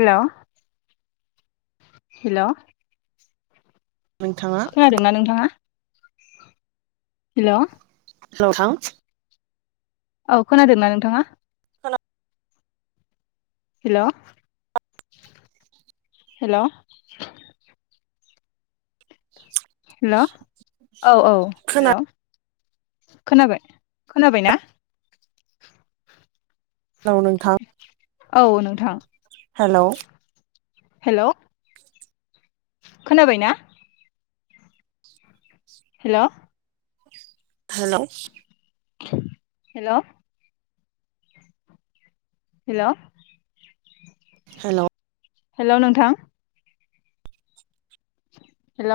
हेल' hello नोंथाङा खोनादोंना नोंथाङा हेल' हेल' थां औ खोनादोंना नोंथाङा हेल' हेल' हेल' औ औ हेल' हेलौ खोनाबाय खोनाबाय ना औ नोंथां औ नोंथां हेल' हेल' खोनाबाय ना? हेल' हेल' हेल' हेल' हेल' हेल' नोंथां हेल'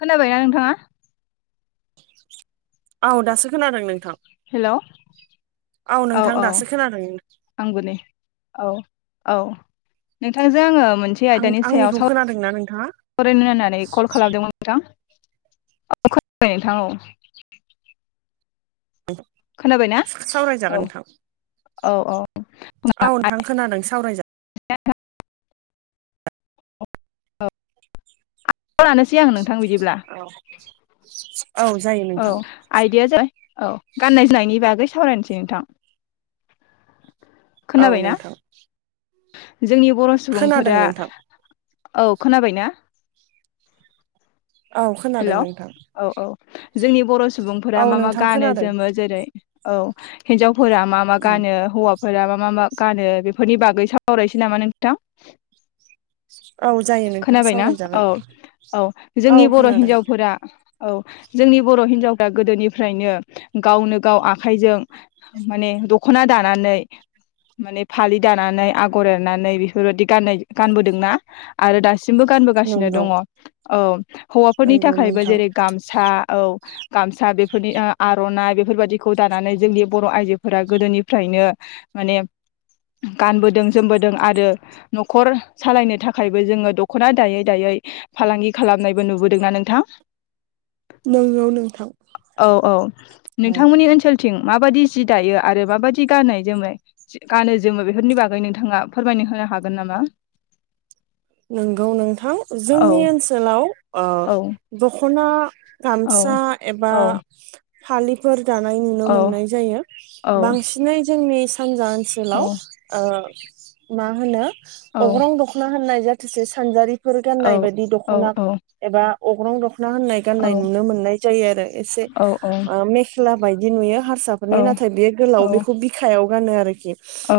खोनाबायना नोंथाङा औ दासो खोनादों नोंथां हेल' औ नोंथां औ दासो खोनादों आंबो नै औ औ नोंथांजों आङो मोनसे आं आयदानि सायाव आंनिखौ खोनादोंना नोंथाङा सावरायनो होननानै कल खालामदोंमोन नोंथां औ खोनाबाय नोंथां औ खोनाबायना सावरायजागोन औ नोंथां औ औ औ नोंथां आयदाखौ खोनादों सावरायजा [unintelligible] लानोसै आंनो औ जायो औ नोंथां आयदाया जाबाय औ गाननाय जोमनायनि बागै सावरायनोसै नोंथां औ खोनाबायना नोंथां जोंनि बर' खोनादों सुबुंफोरा नोंथां औ खोनाबाय ना औ हेल' खोनादों नोंथां औ औ जोंनि बर' औ सुबुंफोरा मा मा नोंथां गानो खोनादों जोमो जेरै औ हिनजाव फोरा मा मा गानो हौवाफोर फोरा मा मा मा गानो बेफोरनि बागै सावरायनोसै नामा नोंथां औ जायो नोंथां खोनाबायना औ सावरायजागोन औ औ जोंनि बर' खोनादों हिन्जावफोरा औ जोंनि बर' हिनजावफ्रा गोदोनिफ्रायनो गावनो गाव आखाइजों माने दख'ना दानानै माने फालि दानानै आगर एरनानै बेफोरबायदि गाननाय गानबोदोंना आरो दासिम दासिमबो गानबोगासिनो नंगौ दङ औ हौवाफोरनि नंगौ थाखायबो नोंथां जेरै गामसा औ गामसा बेफोरनि आर'नाइ बे बेफोरबायदिखौ दानानै जोंनि बर' आइजोफोरा गोदोनिफ्रायनो माने गानबोदों जोमबोदों आरो न'खर सालायनो थाखायबो जोङो दख'ना दायै दायै फालांगि खालामनायबो नुबोदोंना नोंथां नंगौ नोंथां औ औ औ नोंथांमोननि ओनसोल थिं माबायदि जि दायो आरो माबायदि गाननाय जोमनाय गानो जोमो बेफोरनि बागै नोंथाङा फोरमायनो होनो हागोन नामा नंगौ नोंथां औ जोंनि ओनसोलाव दख'ना गामसा एबा फालिफोर दानाय नुनो मोननाय जायो बांसिनै जोंनि सानजा ओनसोलाव मा होनो अग्रं दखना होननाय मासे सानजारिफोर गाननाय बायदि दख'ना एबा अग्रं दखना ना होननाय गाननाय नुनो मोननाय जायो आरो एसे मेखला बायदि नुयो हारसाफोरनि नाथाय बे गोलाव बेखौ बिखायाव गानो आरोखि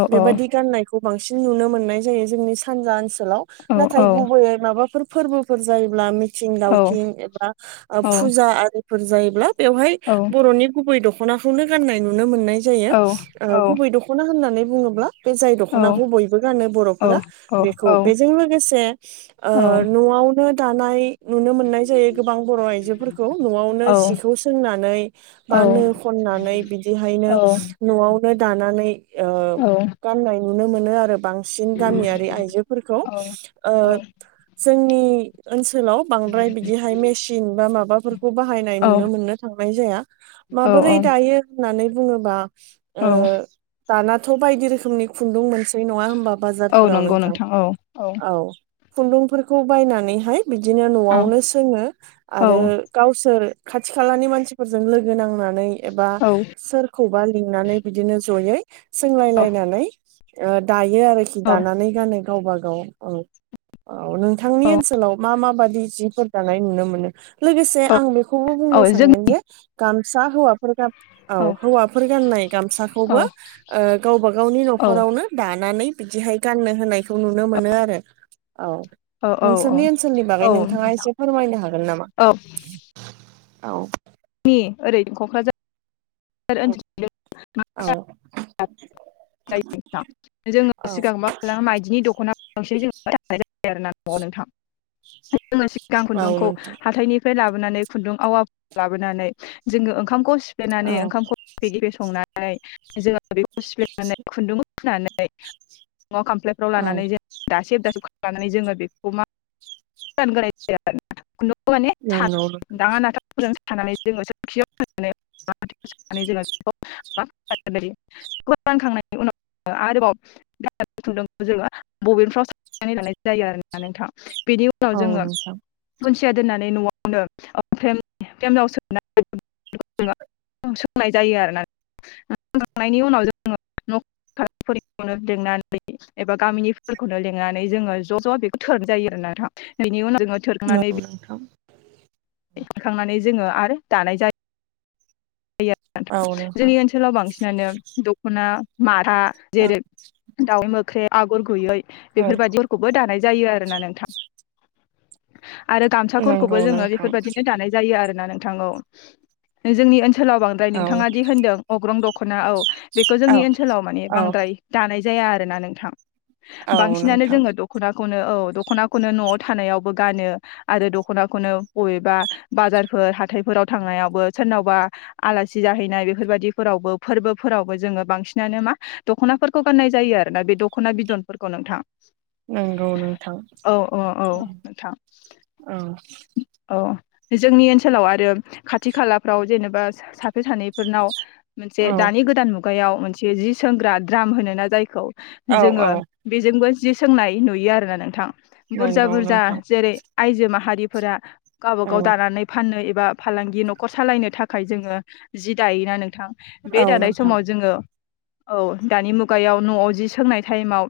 बेबायदि गाननाय खौ बांसिन नुनो मोननाय जायो जोंनि सानजा ओनसोलाव नाथाय गुबैयै माबाफोर फोरबोफोर जायोब्ला मिथिं दावथिं एबा फुजा आरिफोर जायोब्ला बेवहाय बर'नि गुबै दख दख'नाखौनो गाननाय नुनो मोननाय जायो गुबै दख'ना होननानै बुङोब्ला बे जाय दख'नाखौ बयबो गानो औ बर'फोरा बेखौ बेजों लोगो ओ न'आवनो दानाय नुनो मोननाय जायो गोबां बर' आइजोफोरखौ न'आवनो सिखौ सोंनानै बा नो खन नानै बिदिहायनो न'आवनो दानानै गाननाय नुनो मोनो आरो बांसिन गामियारि आइजोफोरखौ ओ औ जोंनि ओनसोलाव बांद्राय बिदिहाय मेसिन बा माबाफोरखौ बाहायनाय नुनो मोननो थांनाय जाया माबोरै दायो होननानै बुङोबा ओ औ दानाथ' बायदि रोखोमनि खुन्दुं मोनसै नङा होमबा औ बाजारफोराव नंगौ नोंथां औ औ खुन्दुंफोरखौ बायनानैहाय बिदिनो औ न'आवनो सोङो औ आरो गावसोर खाथि खालानि मानसिफोरजों लोगो नांनानै एबा औ सोर खौबा लिंनानै बिदिनो जयै सोंलायलायनानै दा यो आरोखि औ जों औ दानानै गानो गावबा गाव औ नोंथांनि ओनसोलाव मा मा बा जिफोर दानाय नुनो मोनो लोगोसे आं बेखौबो बुंनो सानगोन जे गामसा हौवा औ हौवाफोर गाननाय गामसाखौबो गावबा गावनि न'खरावनो दानानै बिदिहाय गाननो होनायखौ नुनो मोनो आरो औ औ औ नोंसोरनि ओनसोलनि बागै औ नोंथाङा नोंथां एसे फोरमायनो हागोन नामा? [inaudible] औ जोंनि ओरै क'क्राझार औ ओनसोलथिं औ जायो नोंथां जोङो सिगां मा खालामो मायदिनि दख'ना गसै जों दानाय आरोना न'आव नोंथां जोङो सिगां औ खुन्दुंखौ नोंथां हाथायनि फ्राय लाबोनानै खुन्दुं आवा लाबोनानै जोङो ओंखामखौ सिफ्लेनानै औ ओंखामखौ गेफे-गेफे संनानै जोङो बेखौ सिफ्लेनानै खुन्दुंआव फुनानै न'आव खामफ्लायफ्राव औ लानानै जों दासब दासेबानानै जोङो बेखौ मा गोदान गाराय जाया आरो खुन्दुं माने थार नंगौ दाङा नाथाफोरजों सानानै जोङो सोरखियाव फाननानै जोङोखौानखांनायनि उनाव [unintelligible] आरोबाव ख ज बबेफ्राव सनानै लानाय जायो आरोोना नोंथाङा बिदि [unintelligible] उनाव औ जोङो नोंथां खन्सिया दोननानै न'आवनो फ्रेम फ्रेमाव सोनानै सोंनाय जायो आरो ना सोंखांनायनि उनाव जोङो [unintelligible] फोरखौनो लिंनानै एबा गामिनिफोरखौनो लिंनानै जोङो ज' ज' बेखौ थोरनाय जायो आरोन थ [unintelligible] बिनि उनाव औ नोंथां खनखांनानै जोङो आरो दानाय जायो औ नोंथां जोंनि ओनसोलाव बांसिनानो दखना मा फा [unintelligible] औ जेरै दाउ [unintelligible] मोख्रे आगर गुयै औ बेफोरबायाददिफोरखौबो दानाय जायो आरोना नोंथां आरो गामसाफोरखौबो नंगौ जोङो नोंथां बेफोरबायदिनो दानाय जायो आरो ना नोंथां औ जोंनि ओनसोलाव फ्राय औ नोंथाङा होनदों अग्रं दख'ना औ बेखौ औ जोंनि ओनसोलाव माने औ बांद्राय दानाय जाया आरोना नोंथां औ बांसिनानो नोंथां जोङो दख'ना खौनो औ दखनानो न'आव थानायावबो गानो आरो दखनाखौनो बबेबा बाजार बो हाथायफोराव थांनायावबो सोरनावबा आलासि जाहैनाय बेफोरबायाददिफोरावबो फोरबोफोरावबो जोङो बांसिनानो मा दख'नाफोरखौ गाननाय जायो आरो ना बे दख'ना बिदनफोरखौ नोंथां नंगौ नोंथां औ औ औ नोंथां औ औ जोंनि ओनसोलाव आरो खाथि खालाफ्राव जेनेबा सासे सानैफोरनाव मोनसे दानि गोदान मुगायाव मोनसे जि सोंग्रा द्राम होनो ना जायखौ औ जोङो औ बेजोंबो जि सोंनाय नुयो आरोना नोंथां बुरजा नंगौ बुरजा नोंथां जेरै आइजो माहारिफोरा गावबा औ गाव दानानै फानोनो ए बा फालांगि न'खर सालायनो थाखाय जोङो जि दायोना नों थां बे औ दादानाय नोंथां समाव जोङो औ दानि मुगायाव न'आव जि सोंनाय टाइमाव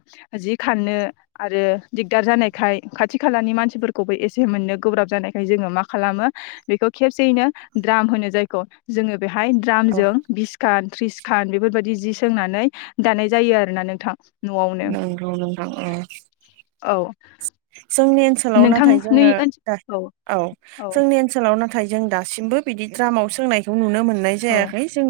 जि खारनो आरो दिगदा र जानायखाय खाथि खालानि मानसिफोरखौबो एसे मोननो गोब्राब जानायखाय जोङो मा खालामो बेखौ खेबसेयैनो द्राम होनो जायखौ जोङो बेहाय औ द्रामजों बिसखान थ्रिसखान बेफोरबायदि जि सोंनानै दानाय जायो आरोना नोंथां। न'आवनो नंगौ नोंथां औ औ जोंनि ओनसोलाव नाथाय नोंथांनि जोङो दा ओनसोल औ औ जोंनि ओनसोलाव नाथाय नाथाय जों दासिमबो बिदि द्रामाव सोंनायखौ नुनो मोन नाय औ जायाखै जों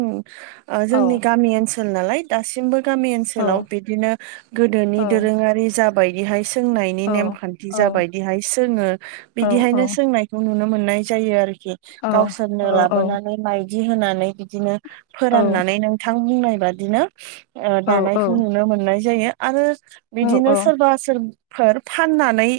ओ औ जोंनि गामि ओनसोल नालाय दासिमबो गामि ओनसोलाव औ बिदिनो गोदोनि औ दोरोङारि जाबायदिहाय सोंनायनि औ नेम दि औ जाबायदिहाय सोङो औ बिदिहायनो सोंनायखौ नुनो मोननाय जायो आरोखि खि औ गावसोरनो औ औ लाबोनानै माइदि होनानै बिदिनो फोराननानै नोंथां बुंनाय बादिनो ओ दानायखौ औ नुनो मोननाय जायो आरो बिदिनो सोरबा सोरफोर फाननानै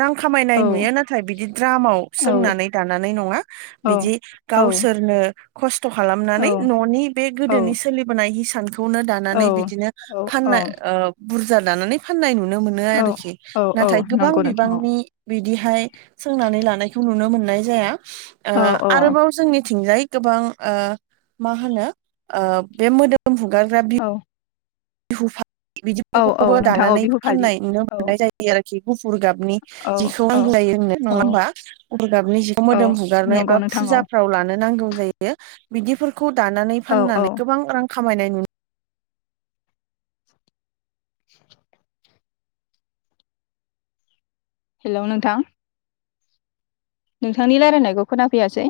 रां खामायनाय औ नुयो नाथाय बिदि द्रामाव औ सोंनानै दानानै नङा औ बिदि औ गावसो रनो खस्थ' खालामनानै औ न'नि बे औ गोदोनि सोलिबोनाय हिस- बेखौनो औ दानानै बिदिनो फाननो औ ओ बुरजा दानानै फाननाय नुनो मोनो औ आरोखि औ औ नाथाय गोबां नंगौ नोंथां बिबांनि औ बिदिहाय सोंनानै लानायखौ नुनो मोननाय जाया औ आरोबाव जोंनि थिंजाय गोबां मा होनो बे मोदोम हुगारग्रा औ बिहुफा औ औ बिदिफोरखौबो नोंथां औ दानानै बिहु फालि फाननाय नुनो औ मोननाय जायो आरोखि गु फुर गाबनि औ जिखौ [unintelligible] औ नङा औ होनबा गुफुर गाबनि जिखौ औ मोदोम हुगारनाय नंगौ एबा नोंथां औ फुजा फ्राव लानो नांगौ जायो बिदिफोरखौ दानानै औ औ फाननानै गोबां रां खामायनाय नु [inaudible] हेल' नोंथां नोंथांनि रायलायनायखौ खोनाफैयासै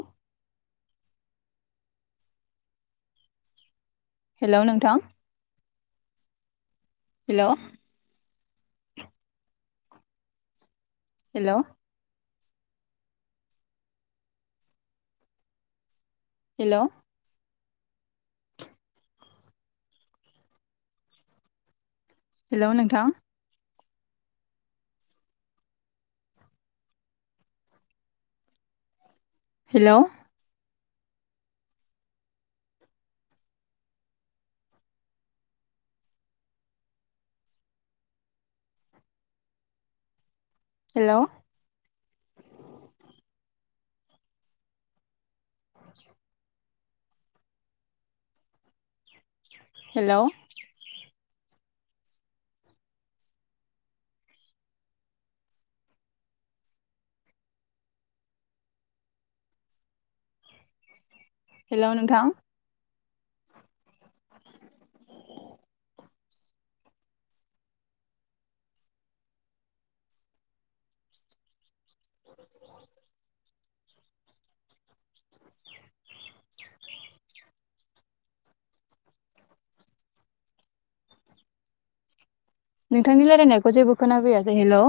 हेल' नोंथां हेल' हेल' हेल' हेल' नोंथां हेल' हेल' [inaudible] [inaudible] हेल' हेल' नोंथां [inaudible] [inaudible] नोंथांनि रायलायनायखौ जेबो खोनाबफैयासै हेल'